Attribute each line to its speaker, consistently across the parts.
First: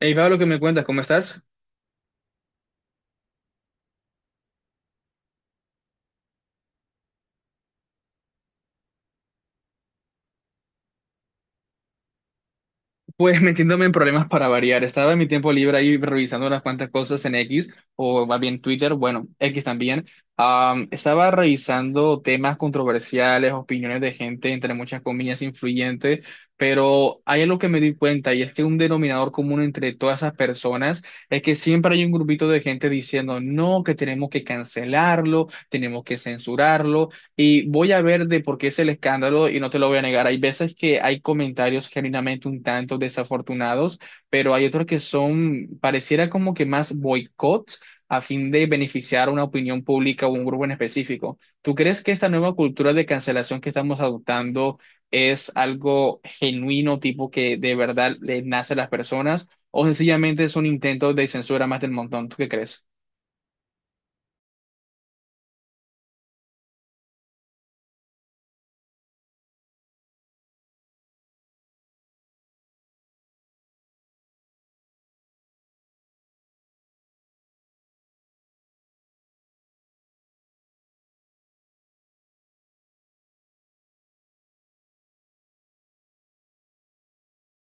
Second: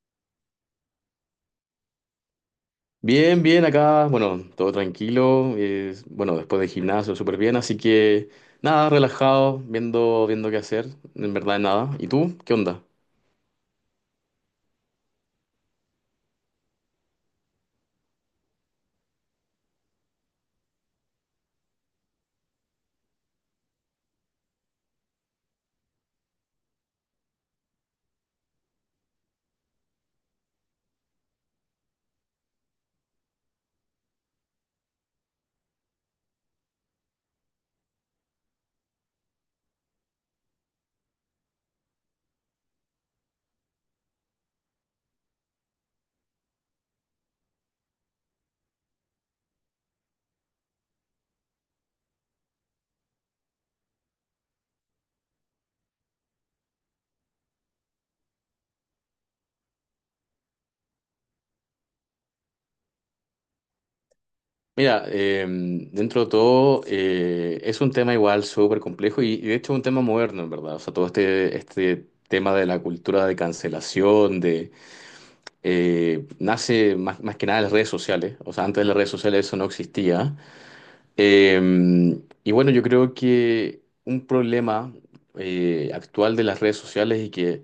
Speaker 1: Hey, Pablo, ¿qué me cuentas? ¿Cómo estás?
Speaker 2: Bien, bien, acá, bueno, todo tranquilo, bueno, después de gimnasio, súper bien, así que nada, relajado, viendo qué hacer, en verdad nada. ¿Y tú? ¿Qué onda?
Speaker 1: Pues metiéndome en problemas para variar. Estaba en mi tiempo libre ahí revisando unas cuantas cosas en X, o más bien Twitter, bueno, X también. Estaba revisando temas controversiales, opiniones de gente, entre muchas comillas, influyente, pero hay algo que me di cuenta, y es que un denominador común entre todas esas personas es que siempre hay un grupito de gente diciendo, no, que tenemos que cancelarlo, tenemos que censurarlo. Y voy a ver de por qué es el escándalo, y no te lo voy a negar. Hay veces que hay comentarios genuinamente un tanto desafortunados, pero hay otros que son, pareciera como que más boicots a fin de beneficiar a una opinión pública o un grupo en específico. ¿Tú crees que esta nueva cultura de cancelación que estamos adoptando es algo genuino, tipo que de verdad le nace a las personas, o sencillamente es un intento de censura más del montón? ¿Tú qué crees?
Speaker 2: Mira, dentro de todo, es un tema igual súper complejo y de hecho es un tema moderno, en verdad, o sea, todo este tema de la cultura de cancelación, de, nace más que nada en las redes sociales, o sea, antes de las redes sociales eso no existía. Y bueno, yo creo que un problema actual de las redes sociales y que,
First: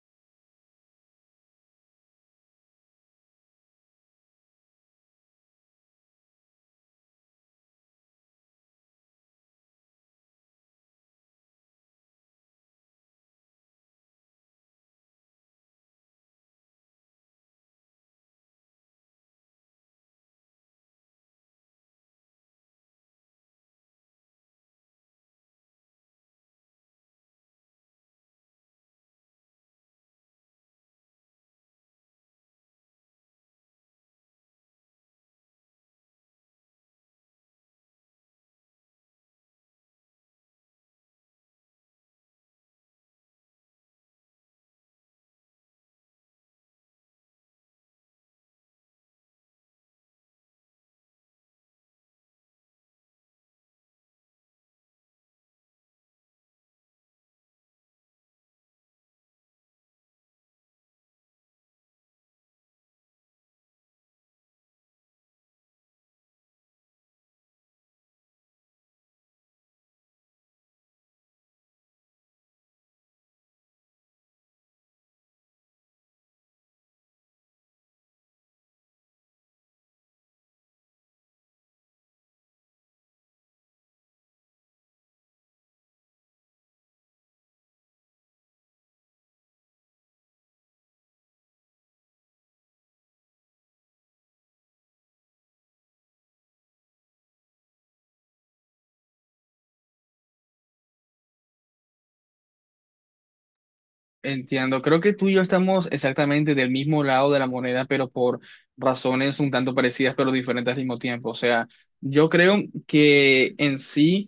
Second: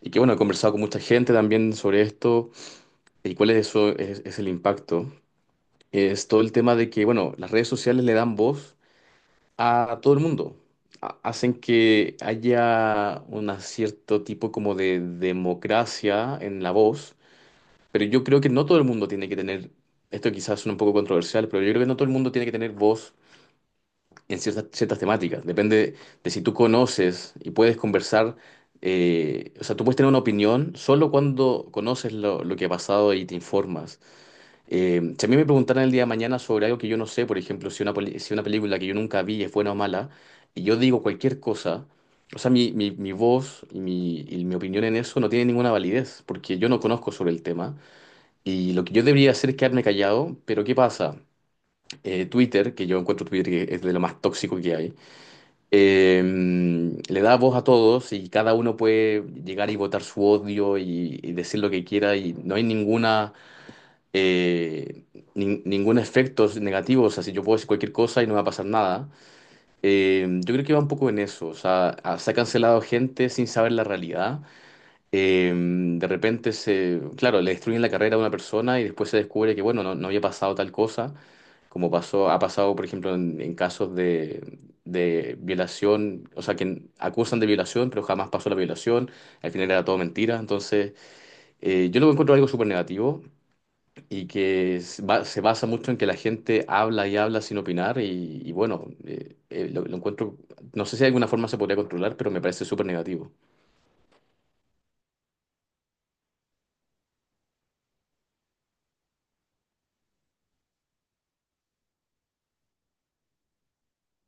Speaker 2: y que, bueno, he conversado con mucha gente también sobre esto y cuál es, es el impacto, es todo el tema de que, bueno, las redes sociales le dan voz a todo el mundo. Hacen que haya un cierto tipo como de democracia en la voz, pero yo creo que no todo el mundo tiene que tener, esto quizás suena un poco controversial, pero yo creo que no todo el mundo tiene que tener voz en ciertas temáticas. Depende de si tú conoces y puedes conversar. O sea, tú puedes tener una opinión solo cuando conoces lo que ha pasado y te informas. Si a mí me preguntaran el día de mañana sobre algo que yo no sé, por ejemplo, si si una película que yo nunca vi es buena o mala, y yo digo cualquier cosa, o sea, mi voz y mi opinión en eso no tiene ninguna validez, porque yo no conozco sobre el tema. Y lo que yo debería hacer es quedarme callado, pero ¿qué pasa? Twitter, que yo encuentro Twitter que es de lo más tóxico que hay, le da voz a todos y cada uno puede llegar y votar su odio y decir lo que quiera y no hay eh, ningún efecto negativo, o sea, si yo puedo decir cualquier cosa y no va a pasar nada. Yo creo que va un poco en eso, o sea, se ha cancelado gente sin saber la realidad. De repente claro, le destruyen la carrera a una persona y después se descubre que, bueno, no había pasado tal cosa, como ha pasado, por ejemplo, en casos de violación, o sea, que acusan de violación, pero jamás pasó la violación, al final era todo mentira. Entonces, yo lo encuentro algo súper negativo y que se basa mucho en que la gente habla y habla sin opinar y bueno, lo encuentro, no sé si de alguna forma se podría controlar, pero me parece súper negativo.
Speaker 1: Entiendo, creo que tú y yo estamos exactamente del mismo lado de la moneda, pero por razones un tanto parecidas, pero diferentes al mismo tiempo. O sea, yo creo que en sí...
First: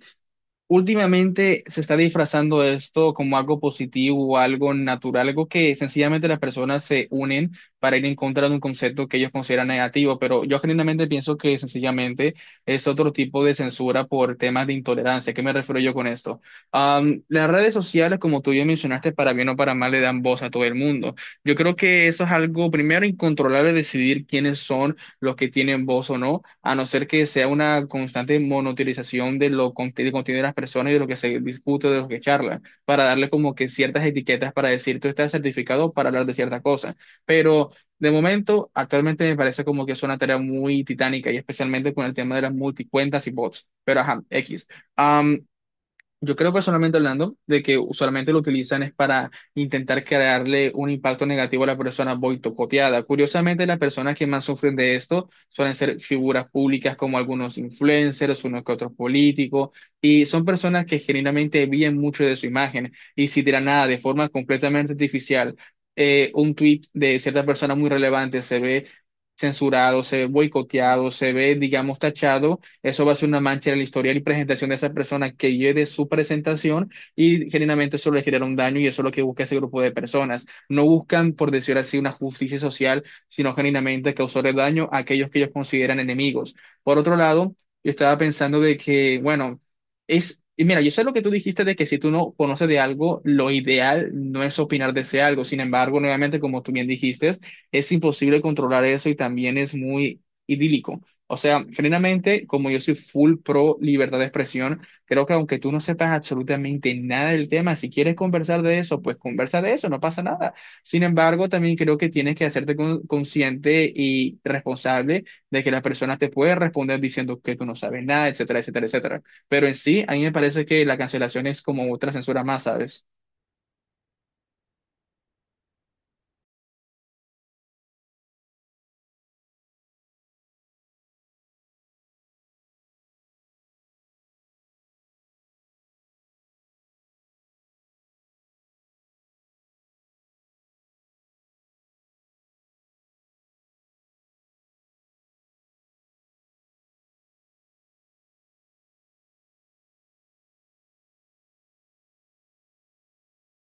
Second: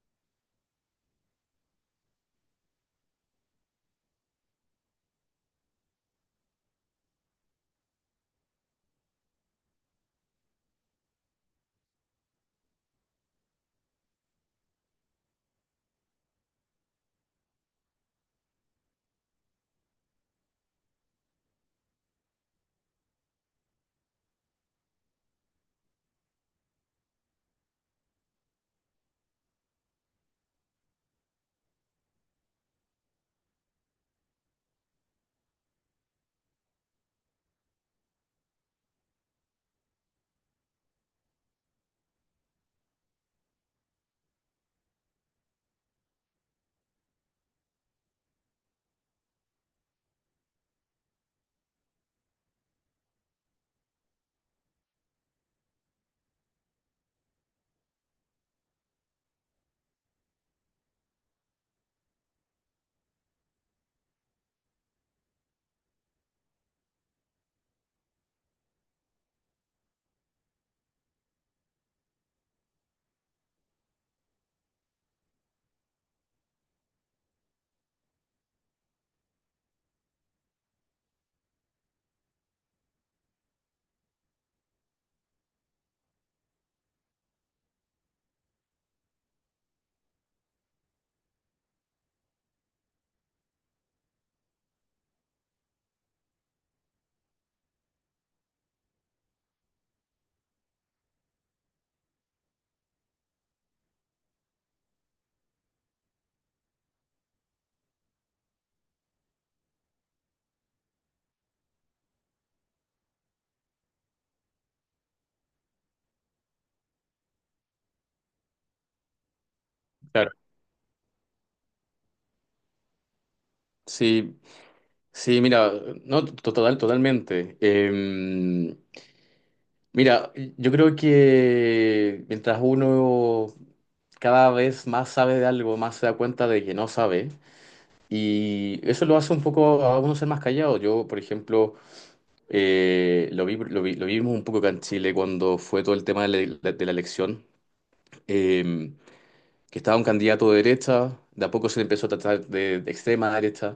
Speaker 1: Últimamente se está disfrazando esto como algo positivo, algo natural, algo que sencillamente las personas se unen para ir en contra de un concepto que ellos consideran negativo, pero yo genuinamente pienso que sencillamente es otro tipo de censura por temas de intolerancia. ¿Qué me refiero yo con esto? Las redes sociales, como tú ya mencionaste, para bien o para mal, le dan voz a todo el mundo. Yo creo que eso es algo primero incontrolable, decidir quiénes son los que tienen voz o no, a no ser que sea una constante monotilización de lo del contenido de las personas y de lo que se discute, de lo que charla, para darle como que ciertas etiquetas para decir tú estás certificado para hablar de cierta cosa. Pero de momento, actualmente me parece como que es una tarea muy titánica y especialmente con el tema de las multicuentas y bots. Pero ajá, X. Yo creo personalmente hablando de que usualmente lo utilizan es para intentar crearle un impacto negativo a la persona boicoteada. Curiosamente, las personas que más sufren de esto suelen ser figuras públicas como algunos influencers, unos que otros políticos, y son personas que genuinamente viven mucho de su imagen. Y si de la nada, de forma completamente artificial, un tweet de cierta persona muy relevante se ve censurado, se ve boicoteado, se ve, digamos, tachado, eso va a ser una mancha en el historial y presentación de esa persona que lleve su presentación, y genuinamente eso le genera un daño, y eso es lo que busca ese grupo de personas. No buscan, por decir así, una justicia social, sino genuinamente causarle daño a aquellos que ellos consideran enemigos. Por otro lado, yo estaba pensando de que, bueno, es... Y mira, yo sé lo que tú dijiste de que si tú no conoces de algo, lo ideal no es opinar de ese algo. Sin embargo, nuevamente, como tú bien dijiste, es imposible controlar eso, y también es muy idílico. O sea, generalmente, como yo soy full pro libertad de expresión, creo que aunque tú no sepas absolutamente nada del tema, si quieres conversar de eso, pues conversa de eso, no pasa nada. Sin embargo, también creo que tienes que hacerte consciente y responsable de que la persona te puede responder diciendo que tú no sabes nada, etcétera, etcétera, etcétera. Pero en sí, a mí me
Speaker 2: Claro.
Speaker 1: parece que la cancelación es como otra censura más, ¿sabes?
Speaker 2: Sí, sí, mira, no, total, totalmente. Mira, yo creo que mientras uno cada vez más sabe de algo, más se da cuenta de que no sabe, y eso lo hace un poco a uno ser más callado. Yo, por ejemplo, lo vimos un poco acá en Chile cuando fue todo el tema de de la elección, eh, que estaba un candidato de derecha, de a poco se le empezó a tratar de extrema derecha,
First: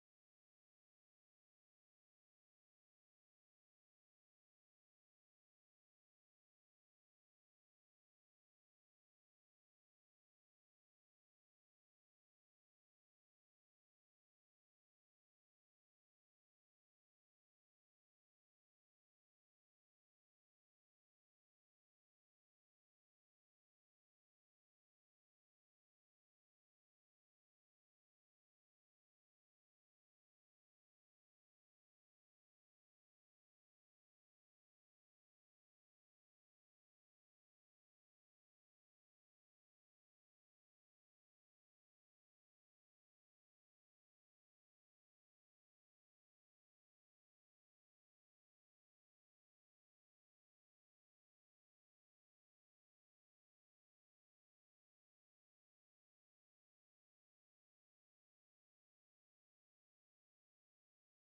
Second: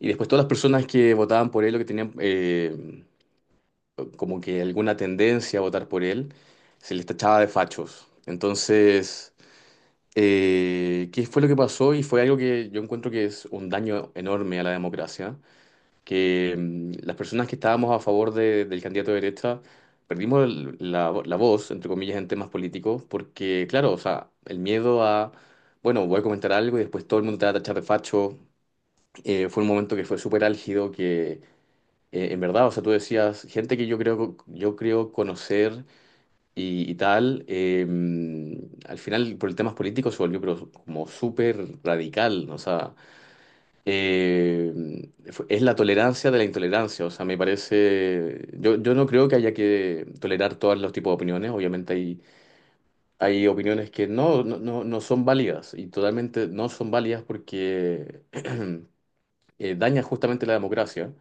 Speaker 2: y después todas las personas que votaban por él, o que tenían... como que alguna tendencia a votar por él, se les tachaba de fachos. Entonces, ¿qué fue lo que pasó? Y fue algo que yo encuentro que es un daño enorme a la democracia, que las personas que estábamos a favor del candidato de derecha perdimos la voz, entre comillas, en temas políticos, porque, claro, o sea, el miedo a, bueno, voy a comentar algo y después todo el mundo te va a tachar de facho. Fue un momento que fue súper álgido, que... En verdad, o sea, tú decías, gente que yo creo conocer y tal. Al final, por el temas políticos, se volvió pero como súper radical. ¿No? O sea, es la tolerancia de la intolerancia. O sea, me parece. Yo no creo que haya que tolerar todos los tipos de opiniones. Obviamente, hay opiniones que no son válidas y totalmente no son válidas porque dañan justamente la democracia.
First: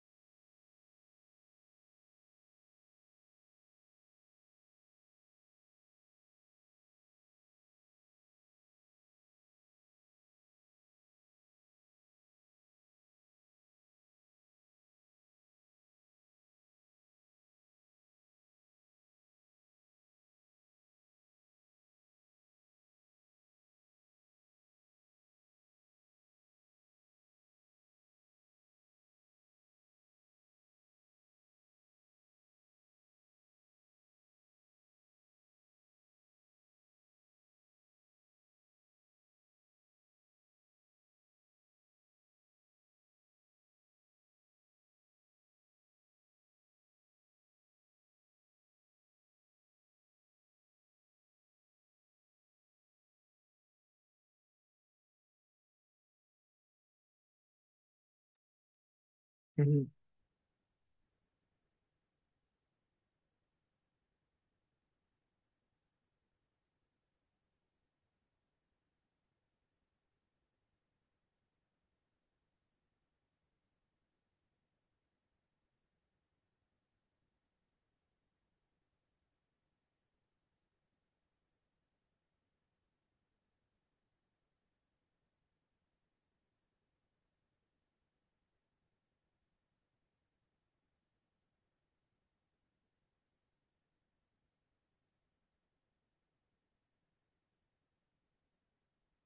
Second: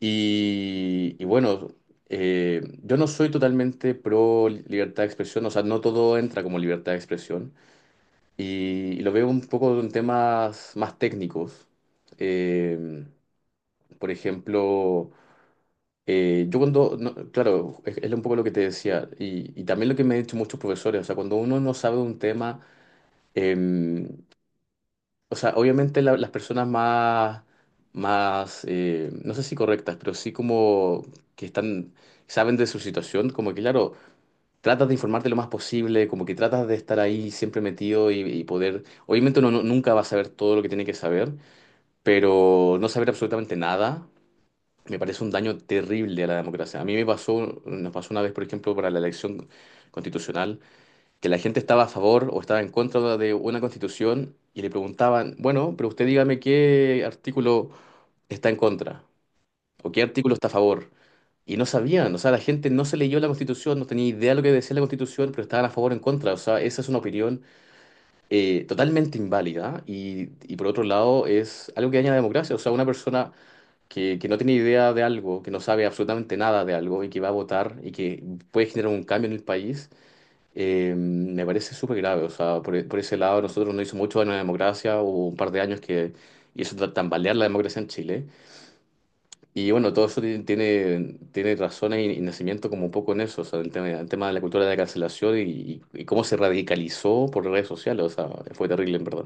Speaker 2: Y bueno, yo no soy totalmente pro libertad de expresión, o sea, no todo entra como libertad de expresión. Y lo veo un poco en temas más técnicos. Eh, por ejemplo, yo cuando, no, claro, es un poco lo que te decía, y también lo que me han dicho muchos profesores, o sea, cuando uno no sabe un tema, em, o sea, obviamente las personas más, más no sé si correctas, pero sí como que están, saben de su situación, como que claro, tratas de informarte lo más posible, como que tratas de estar ahí siempre metido y poder, obviamente uno nunca va a saber todo lo que tiene que saber, pero no saber absolutamente nada me parece un daño terrible a la democracia. A mí me pasó, nos pasó una vez, por ejemplo, para la elección constitucional que la gente estaba a favor o estaba en contra de una constitución y le preguntaban, bueno, pero usted dígame qué artículo está en contra o qué artículo está a favor. Y no sabían, o sea, la gente no se leyó la Constitución, no tenía idea de lo que decía la Constitución, pero estaban a favor o en contra. O sea, esa es una opinión totalmente inválida y por otro lado es algo que daña la democracia. O sea, una persona que no tiene idea de algo, que no sabe absolutamente nada de algo y que va a votar y que puede generar un cambio en el país, me parece súper grave, o sea, por ese lado nosotros no hizo mucho daño a la democracia, hubo un par de años que hizo tambalear la democracia en Chile. Y bueno, todo eso tiene razones y nacimiento como un poco en eso, o sea, el tema de la cultura de la cancelación y cómo se radicalizó por redes sociales, o sea, fue terrible en verdad.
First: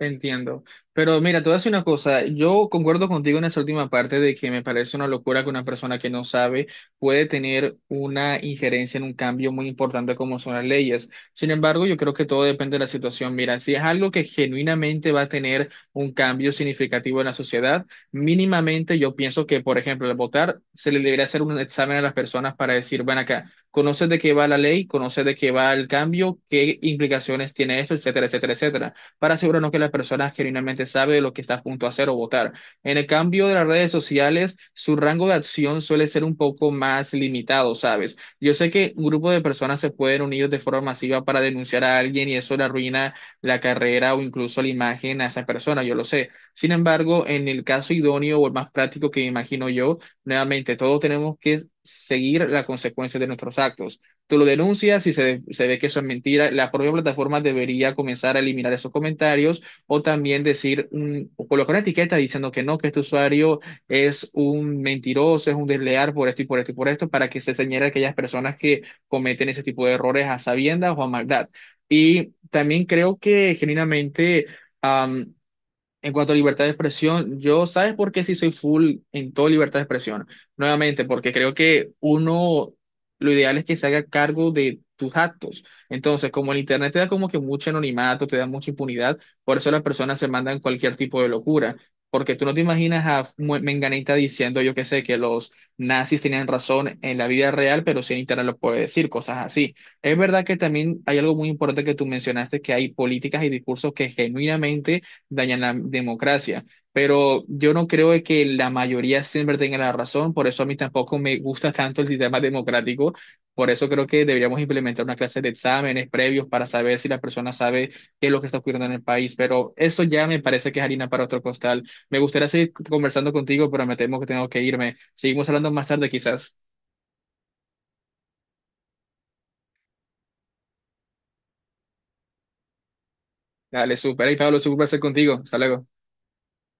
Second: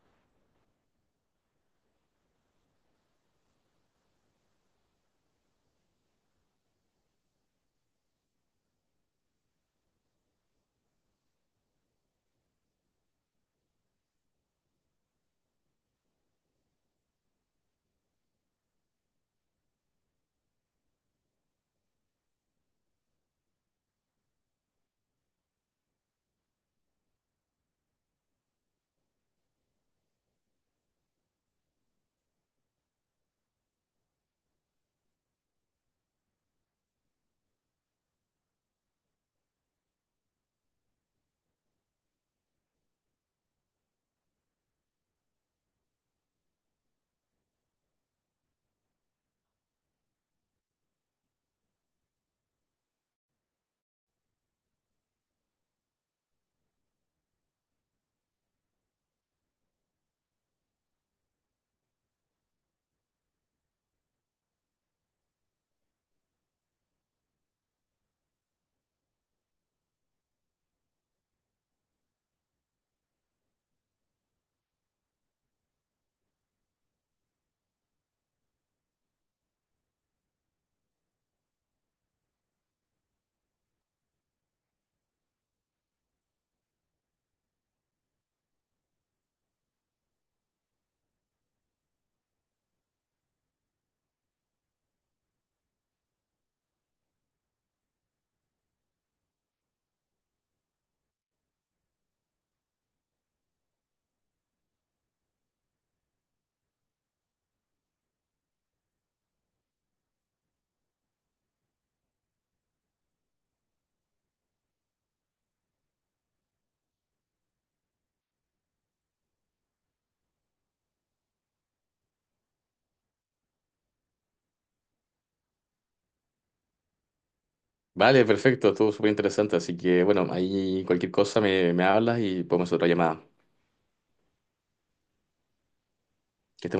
Speaker 1: Entiendo. Pero mira, te voy a decir una cosa. Yo concuerdo contigo en esa última parte de que me parece una locura que una persona que no sabe puede tener una injerencia en un cambio muy importante como son las leyes. Sin embargo, yo creo que todo depende de la situación. Mira, si es algo que genuinamente va a tener un cambio significativo en la sociedad, mínimamente yo pienso que, por ejemplo, al votar se le debería hacer un examen a las personas para decir, ven acá. ¿Conoces de qué va la ley? ¿Conoces de qué va el cambio? ¿Qué implicaciones tiene esto? Etcétera, etcétera, etcétera, para asegurarnos que la persona genuinamente sabe lo que está a punto de hacer o votar. En el cambio de las redes sociales, su rango de acción suele ser un poco más limitado, ¿sabes? Yo sé que un grupo de personas se pueden unir de forma masiva para denunciar a alguien y eso le arruina la carrera o incluso la imagen a esa persona, yo lo sé. Sin embargo, en el caso idóneo o el más práctico que me imagino yo, nuevamente, todos tenemos que seguir las consecuencias de nuestros actos. Tú lo denuncias y se ve que eso es mentira. La propia plataforma debería comenzar a eliminar esos comentarios o también decir, un, o colocar una etiqueta diciendo que no, que este usuario es un mentiroso, es un desleal por esto y por esto y por esto, para que se señale a aquellas personas que cometen ese tipo de errores a sabiendas o a maldad. Y también creo que genuinamente... am, en cuanto a libertad de expresión, yo, ¿sabes por qué sí soy full en todo libertad de expresión? Nuevamente, porque creo que uno, lo ideal es que se haga cargo de tus actos. Entonces, como el Internet te da como que mucho anonimato, te da mucha impunidad, por eso las personas se mandan cualquier tipo de locura. Porque tú no te imaginas a Menganita diciendo, yo qué sé, que los nazis tenían razón en la vida real, pero sí en Internet lo puede decir, cosas así. Es verdad que también hay algo muy importante que tú mencionaste, que hay políticas y discursos que genuinamente dañan la democracia. Pero yo no creo de que la mayoría siempre tenga la razón, por eso a mí tampoco me gusta tanto el sistema democrático, por eso creo que deberíamos implementar una clase de exámenes previos para saber si la persona sabe qué es lo que está ocurriendo en el país, pero eso ya me parece que es harina para otro costal. Me gustaría seguir conversando contigo, pero me temo que tengo que irme. Seguimos hablando más tarde quizás.
Speaker 2: Vale, perfecto, estuvo súper interesante, así que bueno, ahí cualquier cosa me hablas y podemos hacer otra llamada.
Speaker 1: Dale, súper. Hey, Pablo, súper conversar contigo. Hasta luego.
Speaker 2: Que estés